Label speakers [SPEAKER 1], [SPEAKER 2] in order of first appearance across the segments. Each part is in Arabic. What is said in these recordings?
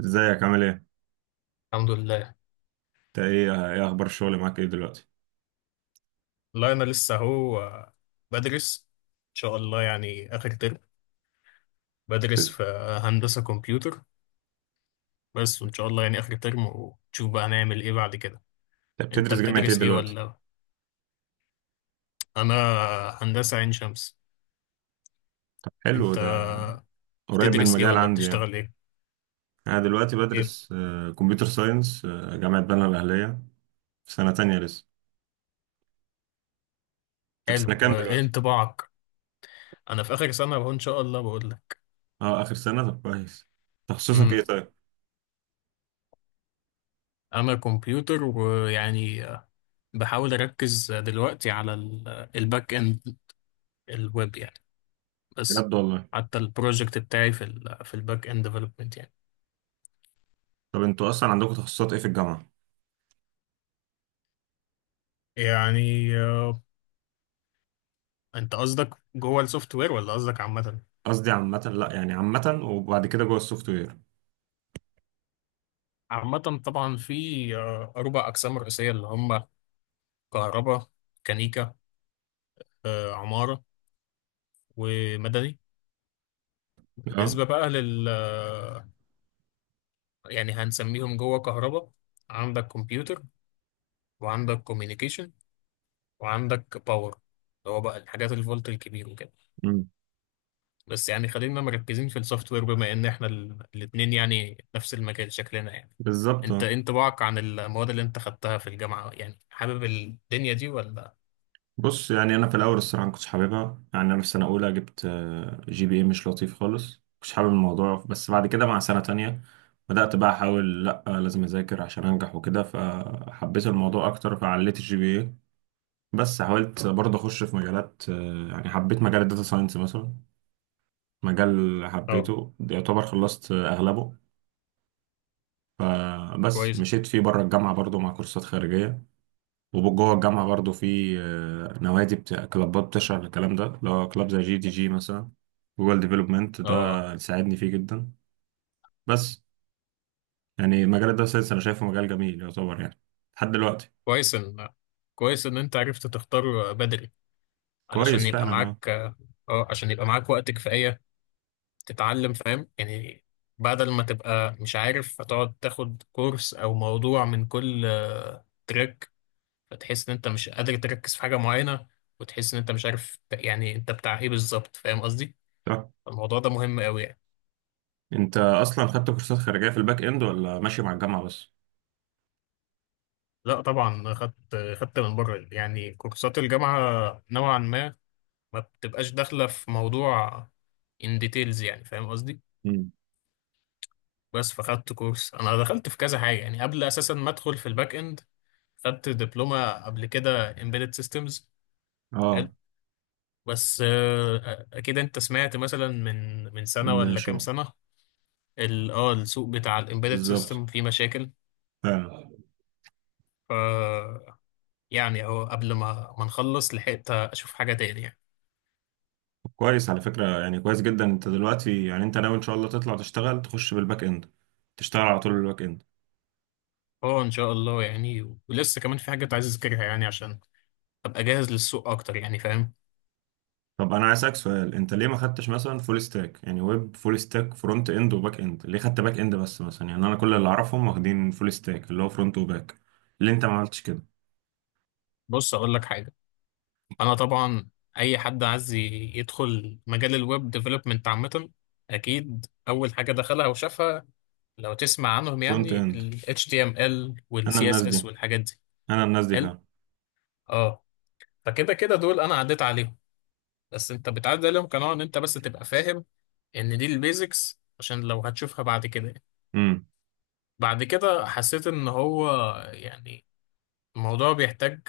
[SPEAKER 1] ازيك عامل ايه؟
[SPEAKER 2] الحمد لله.
[SPEAKER 1] انت ايه اخبار الشغل معاك ايه دلوقتي؟
[SPEAKER 2] لا، أنا لسه أهو، بدرس. إن شاء الله يعني آخر ترم. بدرس
[SPEAKER 1] انت
[SPEAKER 2] في هندسة كمبيوتر، بس وإن شاء الله يعني آخر ترم، ونشوف بقى هنعمل إيه بعد كده. أنت
[SPEAKER 1] بتدرس جامعة ايه
[SPEAKER 2] بتدرس إيه
[SPEAKER 1] دلوقتي؟
[SPEAKER 2] ولا... أنا هندسة عين شمس.
[SPEAKER 1] حلو
[SPEAKER 2] أنت
[SPEAKER 1] ده، قريب من
[SPEAKER 2] بتدرس إيه
[SPEAKER 1] المجال
[SPEAKER 2] ولا
[SPEAKER 1] عندي يعني.
[SPEAKER 2] بتشتغل إيه؟
[SPEAKER 1] انا دلوقتي
[SPEAKER 2] إيه؟
[SPEAKER 1] بدرس كمبيوتر ساينس جامعة بنها الاهلية، في سنة تانية لسه. انت في
[SPEAKER 2] حلو،
[SPEAKER 1] سنة كام
[SPEAKER 2] وإيه
[SPEAKER 1] دلوقتي؟
[SPEAKER 2] انطباعك؟ أنا في آخر سنة أهو، إن شاء الله بقول لك.
[SPEAKER 1] اه، اخر سنة، طب كويس. تخصصك
[SPEAKER 2] أمم
[SPEAKER 1] ايه طيب؟
[SPEAKER 2] أنا كمبيوتر، ويعني بحاول أركز دلوقتي على الباك إند، الويب يعني. بس
[SPEAKER 1] بجد والله.
[SPEAKER 2] حتى البروجكت بتاعي في ال في الباك اند ديفلوبمنت يعني.
[SPEAKER 1] طب انتوا اصلا عندكم تخصصات ايه في الجامعة؟
[SPEAKER 2] يعني انت قصدك جوه السوفت وير ولا قصدك عامة؟
[SPEAKER 1] قصدي عامة، لا يعني عامة وبعد كده جوه السوفت وير.
[SPEAKER 2] عامة. طبعا في أربع أقسام رئيسية اللي هم كهرباء، ميكانيكا، عمارة، ومدني.
[SPEAKER 1] اه.
[SPEAKER 2] بالنسبة بقى لل آه، يعني هنسميهم جوه كهرباء، عندك كمبيوتر، وعندك كوميونيكيشن، وعندك باور، اللي هو بقى الحاجات الفولت الكبير وكده.
[SPEAKER 1] امم.
[SPEAKER 2] بس يعني خلينا مركزين في السوفت وير، بما ان احنا الاثنين يعني نفس المجال شكلنا يعني.
[SPEAKER 1] بالظبط.
[SPEAKER 2] انت إيه انطباعك عن المواد اللي انت خدتها في الجامعة؟ يعني حابب الدنيا دي ولا...
[SPEAKER 1] بص يعني انا في الاول الصراحه ما كنتش حاببها، يعني انا في سنه اولى جبت جي بي اي مش لطيف خالص، مش حابب الموضوع، بس بعد كده مع سنه تانية بدات بقى احاول، لا لازم اذاكر عشان انجح وكده، فحبيت الموضوع اكتر فعليت الجي بي اي. بس حاولت برضه اخش في مجالات يعني حبيت مجال الداتا ساينس مثلا، مجال
[SPEAKER 2] اه
[SPEAKER 1] حبيته يعتبر خلصت اغلبه، فبس
[SPEAKER 2] كويس.
[SPEAKER 1] مشيت فيه بره الجامعه برضه مع كورسات خارجيه. وجوه الجامعة برضو في نوادي بتاع كلابات بتشرح الكلام ده، اللي هو كلاب زي جي دي جي مثلا، جوجل ديفلوبمنت
[SPEAKER 2] اه
[SPEAKER 1] ده ساعدني فيه جدا. بس يعني مجال الداتا ساينس أنا شايفه مجال جميل يعتبر يعني، لحد دلوقتي.
[SPEAKER 2] كويس ان كويس ان انت عرفت تختار بدري،
[SPEAKER 1] كويس
[SPEAKER 2] علشان يبقى
[SPEAKER 1] فعلا، اه.
[SPEAKER 2] معاك اه عشان يبقى معاك وقت كفاية تتعلم. فاهم يعني؟ بدل ما تبقى مش عارف، هتقعد تاخد كورس او موضوع من كل تراك، فتحس ان انت مش قادر تركز في حاجه معينه، وتحس ان انت مش عارف يعني انت بتاع ايه بالظبط. فاهم قصدي؟
[SPEAKER 1] طب
[SPEAKER 2] الموضوع ده مهم قوي يعني.
[SPEAKER 1] أنت أصلا خدت كورسات خارجية في الباك إند ولا ماشي مع الجامعة بس؟
[SPEAKER 2] لا طبعا، خدت من بره، يعني كورسات الجامعه نوعا ما بتبقاش داخله في موضوع ان ديتيلز يعني. فاهم قصدي؟
[SPEAKER 1] مم.
[SPEAKER 2] بس فخدت كورس، انا دخلت في كذا حاجه يعني قبل اساسا ما ادخل في الباك اند، خدت دبلومه قبل كده embedded systems.
[SPEAKER 1] اه،
[SPEAKER 2] حلو. بس اكيد انت سمعت مثلا من سنه
[SPEAKER 1] ان
[SPEAKER 2] ولا
[SPEAKER 1] شو.
[SPEAKER 2] كام سنه، السوق بتاع الامبيدد
[SPEAKER 1] بالظبط،
[SPEAKER 2] سيستم فيه مشاكل.
[SPEAKER 1] فعلا.
[SPEAKER 2] ف يعني اهو قبل ما نخلص لحقت اشوف حاجه تاني يعني.
[SPEAKER 1] كويس على فكرة، يعني كويس جدا. انت دلوقتي يعني انت ناوي ان شاء الله تطلع تشتغل، تخش بالباك اند، تشتغل على طول بالباك اند.
[SPEAKER 2] اه، ان شاء الله يعني، ولسه كمان في حاجات عايز اذاكرها يعني عشان ابقى جاهز للسوق اكتر يعني. فاهم؟
[SPEAKER 1] طب انا عايز اسالك سؤال، انت ليه ما خدتش مثلا فول ستاك، يعني ويب فول ستاك، فرونت اند وباك اند، ليه خدت باك اند بس مثلا؟ يعني انا كل اللي اعرفهم واخدين فول ستاك اللي هو فرونت وباك، ليه انت ما عملتش كده؟
[SPEAKER 2] بص اقول لك حاجه. انا طبعا، اي حد عايز يدخل مجال الويب ديفلوبمنت عامه، اكيد اول حاجه دخلها وشافها، لو تسمع عنهم
[SPEAKER 1] فرونت
[SPEAKER 2] يعني،
[SPEAKER 1] اند.
[SPEAKER 2] ال HTML وال
[SPEAKER 1] انا الناس
[SPEAKER 2] CSS
[SPEAKER 1] دي
[SPEAKER 2] والحاجات دي.
[SPEAKER 1] انا الناس دي
[SPEAKER 2] حلو.
[SPEAKER 1] فعلا.
[SPEAKER 2] اه، فكده كده دول انا عديت عليهم، بس انت بتعدي عليهم قناعة ان انت بس تبقى فاهم ان دي البيزكس، عشان لو هتشوفها بعد كده يعني.
[SPEAKER 1] امم.
[SPEAKER 2] بعد كده حسيت ان هو يعني الموضوع بيحتاج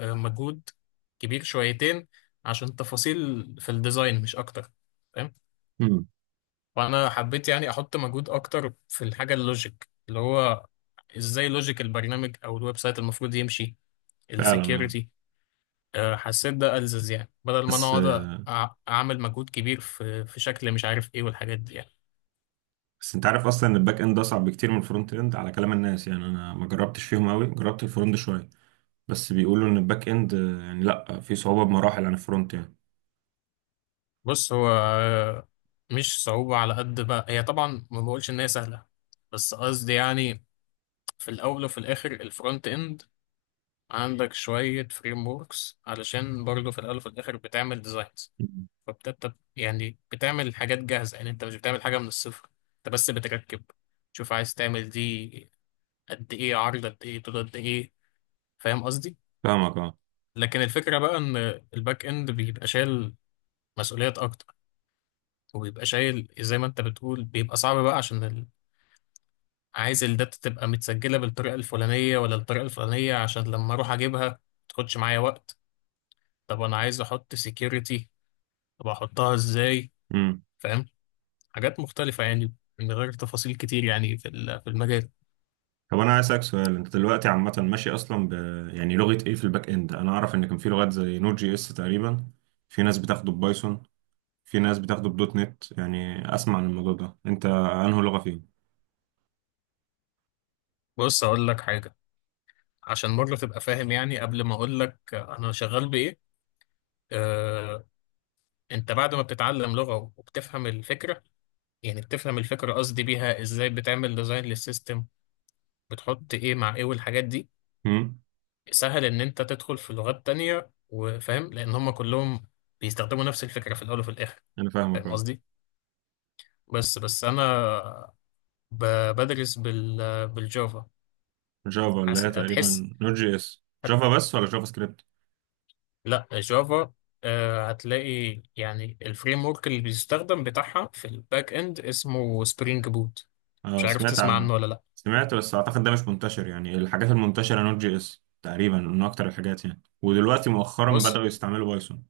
[SPEAKER 2] مجهود كبير شويتين عشان تفاصيل في الديزاين، مش اكتر. فاهم؟
[SPEAKER 1] امم،
[SPEAKER 2] وانا حبيت يعني احط مجهود اكتر في الحاجة اللوجيك، اللي هو ازاي لوجيك البرنامج او الويب سايت المفروض يمشي،
[SPEAKER 1] فعلا، اه.
[SPEAKER 2] السكيورتي. حسيت ده ألزز، يعني بدل ما انا
[SPEAKER 1] بس
[SPEAKER 2] اقعد
[SPEAKER 1] آه،
[SPEAKER 2] اعمل مجهود كبير في شكل مش عارف ايه والحاجات دي يعني.
[SPEAKER 1] بس انت عارف اصلا ان الباك اند اصعب بكتير من الفرونت اند على كلام الناس، يعني انا ما جربتش فيهم قوي، جربت الفرونت شويه، بس بيقولوا ان الباك اند يعني لا في صعوبه بمراحل عن الفرونت يعني.
[SPEAKER 2] بص هو مش صعوبة على قد ما هي، طبعا ما بقولش إن هي سهلة، بس قصدي يعني في الأول وفي الآخر الفرونت إند عندك شوية فريم وركس، علشان برضه في الأول وفي الآخر بتعمل ديزاينز،
[SPEAKER 1] مم.
[SPEAKER 2] يعني بتعمل حاجات جاهزة، يعني أنت مش بتعمل حاجة من الصفر، أنت بس بتركب، تشوف عايز تعمل دي قد إيه عرض، قد إيه طول، قد إيه. فاهم قصدي؟
[SPEAKER 1] فاهمك
[SPEAKER 2] لكن الفكرة بقى إن الباك إند بيبقى شايل مسؤوليات أكتر، وبيبقى شايل زي ما انت بتقول، بيبقى صعب بقى عشان عايز الداتا تبقى متسجلة بالطريقة الفلانية ولا الطريقة الفلانية، عشان لما أروح أجيبها ما تاخدش معايا وقت. طب أنا عايز أحط سيكيورتي، طب أحطها إزاي؟
[SPEAKER 1] اه.
[SPEAKER 2] فاهم؟ حاجات مختلفة يعني، من غير تفاصيل كتير يعني في المجال.
[SPEAKER 1] طب انا عايز اسالك سؤال، انت دلوقتي عامه ماشي اصلا يعني لغه ايه في الباك اند؟ انا اعرف ان كان في لغات زي نود جي اس تقريبا، في ناس بتاخده ببايثون، في ناس بتاخده بدوت نت، يعني اسمع عن الموضوع ده، انت انهي لغه فيهم؟
[SPEAKER 2] بص أقول لك حاجة، عشان مرة تبقى فاهم يعني قبل ما أقول لك أنا شغال بإيه. آه، أنت بعد ما بتتعلم لغة وبتفهم الفكرة، يعني بتفهم الفكرة، قصدي بيها إزاي بتعمل ديزاين للسيستم، بتحط إيه مع إيه والحاجات دي،
[SPEAKER 1] امم.
[SPEAKER 2] سهل ان انت تدخل في لغات تانية وفاهم، لان هم كلهم بيستخدموا نفس الفكرة في الاول وفي الاخر.
[SPEAKER 1] انا فاهمك
[SPEAKER 2] فاهم
[SPEAKER 1] اه.
[SPEAKER 2] قصدي؟ بس انا بدرس بالجافا.
[SPEAKER 1] جافا اللي
[SPEAKER 2] حس...
[SPEAKER 1] هي
[SPEAKER 2] هتحس
[SPEAKER 1] تقريبا نود جي اس؟
[SPEAKER 2] هت...
[SPEAKER 1] جافا بس ولا جافا سكريبت؟
[SPEAKER 2] لا، جافا. هتلاقي يعني الفريم ورك اللي بيستخدم بتاعها في الباك اند اسمه سبرينج بوت. مش
[SPEAKER 1] اه،
[SPEAKER 2] عارف
[SPEAKER 1] سمعت
[SPEAKER 2] تسمع
[SPEAKER 1] عنه.
[SPEAKER 2] عنه ولا لا؟
[SPEAKER 1] سمعت، بس اعتقد ده مش منتشر، يعني الحاجات المنتشره نود جي اس تقريبا من اكتر الحاجات يعني، ودلوقتي مؤخرا
[SPEAKER 2] بص
[SPEAKER 1] بداوا يستعملوا بايثون.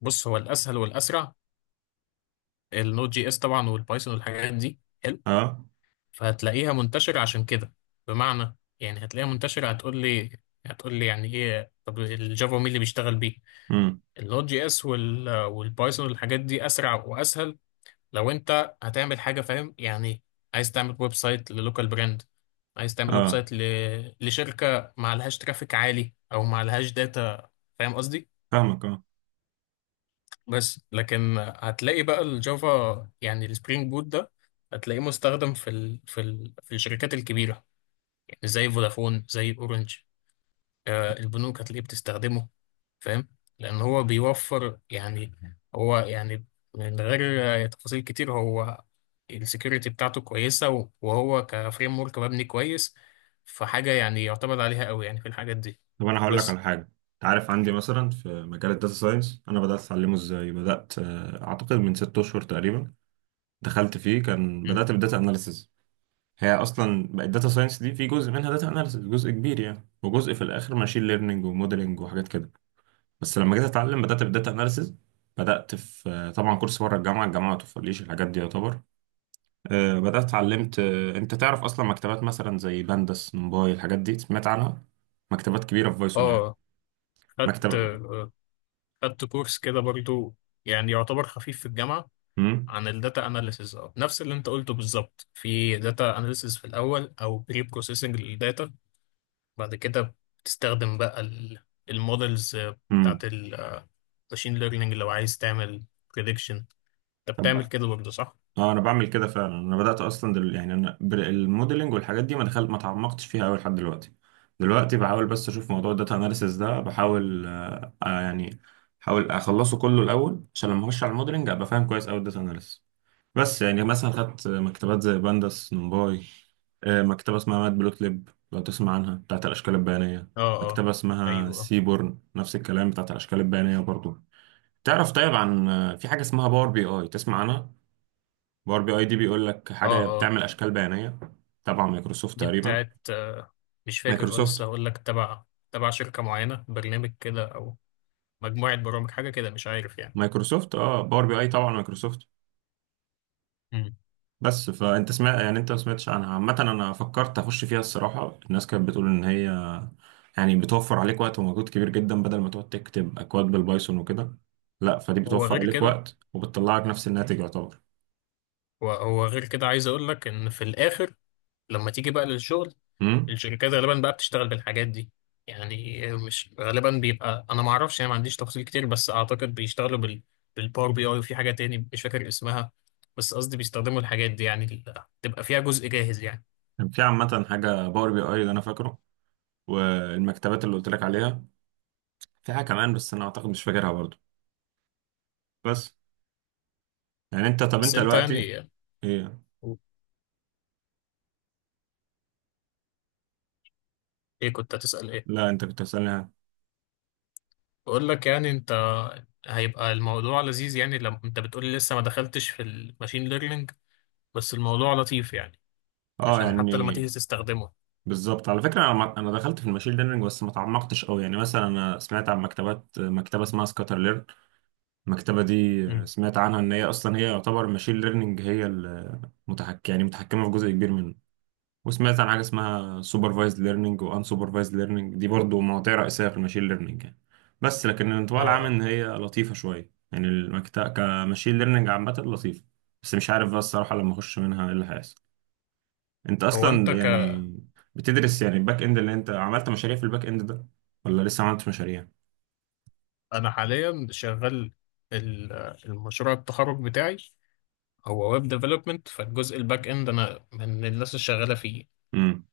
[SPEAKER 2] بص هو الاسهل والاسرع، النوت جي اس طبعا والبايثون والحاجات دي حلو،
[SPEAKER 1] اه.
[SPEAKER 2] فهتلاقيها منتشرة عشان كده. بمعنى يعني هتلاقيها منتشرة، هتقول لي، يعني ايه طب الجافا مين اللي بيشتغل بيه؟
[SPEAKER 1] امم،
[SPEAKER 2] اللوت جي اس والبايثون والحاجات دي اسرع واسهل لو انت هتعمل حاجة. فاهم يعني؟ عايز تعمل ويب سايت للوكال براند، عايز تعمل ويب
[SPEAKER 1] اه.
[SPEAKER 2] سايت لشركة ما لهاش ترافيك عالي او ما لهاش داتا. فاهم قصدي؟
[SPEAKER 1] فاهمك اه.
[SPEAKER 2] بس لكن هتلاقي بقى الجافا، يعني السبرينج بوت ده، هتلاقيه مستخدم في الشركات الكبيرة، زي فودافون، زي اورنج، البنوك هتلاقيه بتستخدمه. فاهم؟ لان هو بيوفر يعني، هو يعني، من غير تفاصيل كتير، هو السكيورتي بتاعته كويسة، وهو كفريم ورك مبني كويس، فحاجة يعني يعتمد عليها قوي يعني في الحاجات دي.
[SPEAKER 1] طب انا هقول لك على
[SPEAKER 2] بس.
[SPEAKER 1] حاجه. انت عارف عندي مثلا في مجال الداتا ساينس، انا بدات اتعلمه ازاي؟ بدات اعتقد من ست اشهر تقريبا، دخلت فيه كان
[SPEAKER 2] مم.
[SPEAKER 1] بدات بالداتا اناليسز. هي اصلا بقت داتا ساينس دي في جزء منها داتا اناليسز جزء كبير يعني، وجزء في الاخر ماشين ليرنينج وموديلنج وحاجات كده. بس لما جيت اتعلم بدات بالداتا اناليسز. بدات في طبعا كورس بره الجامعه ما توفرليش الحاجات دي يعتبر. بدات اتعلمت انت تعرف اصلا مكتبات مثلا زي بندس نمباي، الحاجات دي سمعت عنها؟ مكتبات كبيره في بايثون يعني.
[SPEAKER 2] اه، خدت
[SPEAKER 1] مكتبه.
[SPEAKER 2] آه، خدت كورس كده برضو، يعني يعتبر خفيف في الجامعة،
[SPEAKER 1] مم.
[SPEAKER 2] عن الداتا اناليسز. اه، نفس اللي انت قلته بالظبط، في داتا اناليسز في الاول او بري بروسيسنج للداتا، بعد كده بتستخدم بقى المودلز
[SPEAKER 1] امم.
[SPEAKER 2] بتاعت الماشين ليرنينج لو عايز تعمل بريدكشن. انت
[SPEAKER 1] طب،
[SPEAKER 2] بتعمل كده برضه صح؟
[SPEAKER 1] اه. انا بعمل كده فعلا، انا بدات اصلا يعني انا الموديلنج والحاجات دي ما دخلت ما تعمقتش فيها قوي لحد دلوقتي. دلوقتي بحاول بس اشوف موضوع الداتا اناليسيس ده، بحاول يعني بحاول اخلصه كله الاول عشان لما اخش على الموديلنج ابقى فاهم كويس قوي الداتا اناليسيس. بس يعني مثلا خدت مكتبات زي بانداس نمباي، مكتبه اسمها مات بلوت ليب، لو تسمع عنها، بتاعت الاشكال البيانيه.
[SPEAKER 2] اه، اه،
[SPEAKER 1] مكتبه اسمها
[SPEAKER 2] ايوه، اه،
[SPEAKER 1] سيبورن نفس الكلام، بتاعت الاشكال البيانيه برضو. تعرف طيب عن في حاجه اسمها باور بي اي، تسمع عنها؟ باور بي اي دي بيقول لك
[SPEAKER 2] اه،
[SPEAKER 1] حاجه،
[SPEAKER 2] اه.
[SPEAKER 1] بتعمل اشكال بيانيه، تبع مايكروسوفت
[SPEAKER 2] دي
[SPEAKER 1] تقريبا.
[SPEAKER 2] بتاعت مش فاكر. اه،
[SPEAKER 1] مايكروسوفت.
[SPEAKER 2] لسه هقول لك، تبع شركة معينة، برنامج كده، او مجموعة برامج، حاجة كده، مش عارف يعني.
[SPEAKER 1] مايكروسوفت، اه، باور بي اي طبعا مايكروسوفت.
[SPEAKER 2] مم.
[SPEAKER 1] بس، فانت سمعت؟ يعني انت ما سمعتش عنها عامه؟ انا فكرت اخش فيها الصراحه، الناس كانت بتقول ان هي يعني بتوفر عليك وقت ومجهود كبير جدا، بدل ما تقعد تكتب اكواد بالبايثون وكده، لا فدي
[SPEAKER 2] هو
[SPEAKER 1] بتوفر
[SPEAKER 2] غير
[SPEAKER 1] عليك
[SPEAKER 2] كده،
[SPEAKER 1] وقت وبتطلعك نفس الناتج يعتبر.
[SPEAKER 2] هو غير كده. عايز اقول لك ان في الاخر لما تيجي بقى للشغل،
[SPEAKER 1] امم.
[SPEAKER 2] الشركات غالبا بقى بتشتغل بالحاجات دي، يعني مش غالبا بيبقى، انا ما اعرفش يعني، ما عنديش تفاصيل كتير، بس اعتقد بيشتغلوا بالباور بي اي، وفي حاجه تاني مش فاكر اسمها، بس قصدي بيستخدموا الحاجات دي، يعني تبقى فيها جزء جاهز يعني.
[SPEAKER 1] كان في عامه حاجه باور بي اي اللي انا فاكره، والمكتبات اللي قلت لك عليها، في حاجه كمان بس انا اعتقد مش فاكرها برضو. بس، يعني انت، طب
[SPEAKER 2] بس
[SPEAKER 1] انت
[SPEAKER 2] انت
[SPEAKER 1] دلوقتي،
[SPEAKER 2] يعني،
[SPEAKER 1] ايه؟
[SPEAKER 2] ايه؟ كنت هتسأل ايه؟
[SPEAKER 1] لا انت كنت بتسألني ها.
[SPEAKER 2] بقول لك يعني، انت هيبقى الموضوع لذيذ، يعني لما انت بتقولي لسه ما دخلتش في الماشين ليرنينج، بس الموضوع لطيف يعني،
[SPEAKER 1] اه،
[SPEAKER 2] عشان حتى لما تيجي
[SPEAKER 1] يعني
[SPEAKER 2] تستخدمه.
[SPEAKER 1] بالظبط. على فكرة انا انا دخلت في الماشين ليرنينج، بس ما تعمقتش قوي يعني، مثلا انا سمعت عن مكتبة اسمها سكاتر ليرن. المكتبة دي
[SPEAKER 2] امم
[SPEAKER 1] سمعت عنها ان هي اصلا، هي يعتبر الماشين ليرنينج هي المتحكم يعني، متحكمة في جزء كبير منه. وسمعت عن حاجه اسمها سوبرفايزد ليرنينج، وان سوبرفايزد ليرنينج دي برضو مواضيع رئيسيه في الماشين ليرنينج يعني. بس لكن
[SPEAKER 2] اه.
[SPEAKER 1] الانطباع العام
[SPEAKER 2] آه.
[SPEAKER 1] ان هي لطيفه شويه يعني، المكتب كماشين ليرنينج عامه لطيفه. بس مش عارف بقى الصراحه لما اخش منها ايه اللي هيحصل. انت
[SPEAKER 2] هو انت
[SPEAKER 1] اصلا يعني بتدرس يعني الباك اند، اللي انت عملت مشاريع في الباك اند ده ولا لسه ما عملتش مشاريع؟
[SPEAKER 2] انا حاليا شغال ال- المشروع التخرج بتاعي، هو ويب ديفلوبمنت، فالجزء الباك اند انا من الناس الشغاله فيه.
[SPEAKER 1] امم.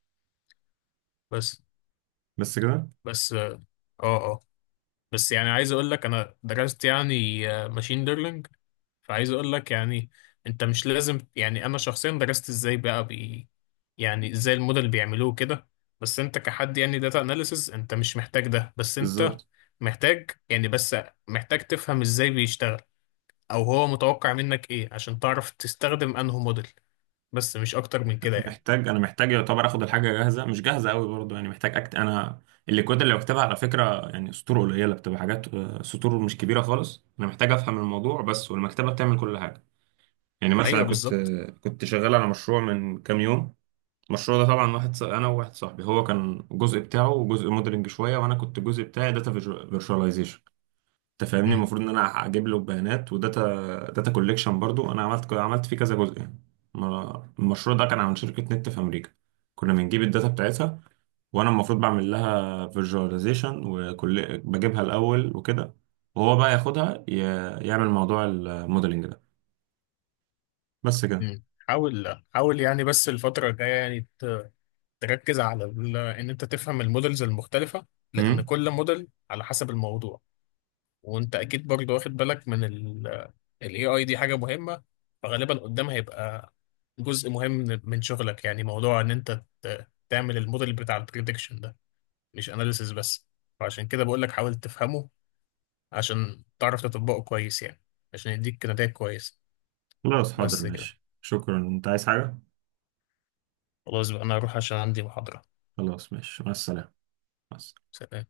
[SPEAKER 2] بس
[SPEAKER 1] بس كده.
[SPEAKER 2] بس اه، اه. بس يعني عايز اقول لك، انا درست يعني ماشين ليرنينج، فعايز اقول لك يعني انت مش لازم، يعني انا شخصيا درست ازاي بقى يعني ازاي الموديل بيعملوه كده، بس انت كحد يعني داتا اناليسز انت مش محتاج ده، بس انت
[SPEAKER 1] بالظبط.
[SPEAKER 2] محتاج يعني، بس محتاج تفهم ازاي بيشتغل، او هو متوقع منك ايه عشان تعرف تستخدم انه موديل، بس مش اكتر من كده يعني.
[SPEAKER 1] انا محتاج يعتبر اخد الحاجه جاهزه، مش جاهزه قوي برضو يعني، محتاج انا الليكويد اللي بكتبها على فكره يعني سطور قليله، بتبقى حاجات سطور مش كبيره خالص، انا محتاج افهم الموضوع بس والمكتبه بتعمل كل حاجه. يعني مثلا
[SPEAKER 2] ايوه
[SPEAKER 1] كنت
[SPEAKER 2] بالظبط.
[SPEAKER 1] آه، كنت شغال على مشروع من كام يوم. المشروع ده طبعا انا وواحد صاحبي، هو كان الجزء بتاعه جزء موديلنج شويه، وانا كنت الجزء بتاعي داتا فيرشواليزيشن. انت فاهمني،
[SPEAKER 2] مم.
[SPEAKER 1] المفروض ان انا اجيب له بيانات، وداتا كوليكشن برضو انا عملت فيه كذا جزء يعني. المشروع ده كان عن شركة نت في امريكا، كنا بنجيب الداتا بتاعتها، وانا المفروض بعمل لها فيجواليزيشن، وكل بجيبها الاول وكده، وهو بقى ياخدها يعمل موضوع الموديلنج ده. بس كده.
[SPEAKER 2] مم. حاول حاول يعني، بس الفترة الجاية يعني تركز على ان انت تفهم المودلز المختلفة، لان
[SPEAKER 1] امم.
[SPEAKER 2] كل موديل على حسب الموضوع. وانت اكيد برضه واخد بالك من الاي اي دي، حاجة مهمة، فغالبا قدام هيبقى جزء مهم من شغلك، يعني موضوع ان انت تعمل الموديل بتاع البريدكشن ده، مش اناليسيس بس. فعشان كده بقول لك حاول تفهمه عشان تعرف تطبقه كويس يعني، عشان يديك نتائج كويسة.
[SPEAKER 1] خلاص حاضر
[SPEAKER 2] بس كده.
[SPEAKER 1] ماشي، شكرا، انت عايز حاجة؟
[SPEAKER 2] خلاص بقى، أنا هروح عشان عندي محاضرة.
[SPEAKER 1] خلاص ماشي، مع السلامة. مع السلامة.
[SPEAKER 2] سلام.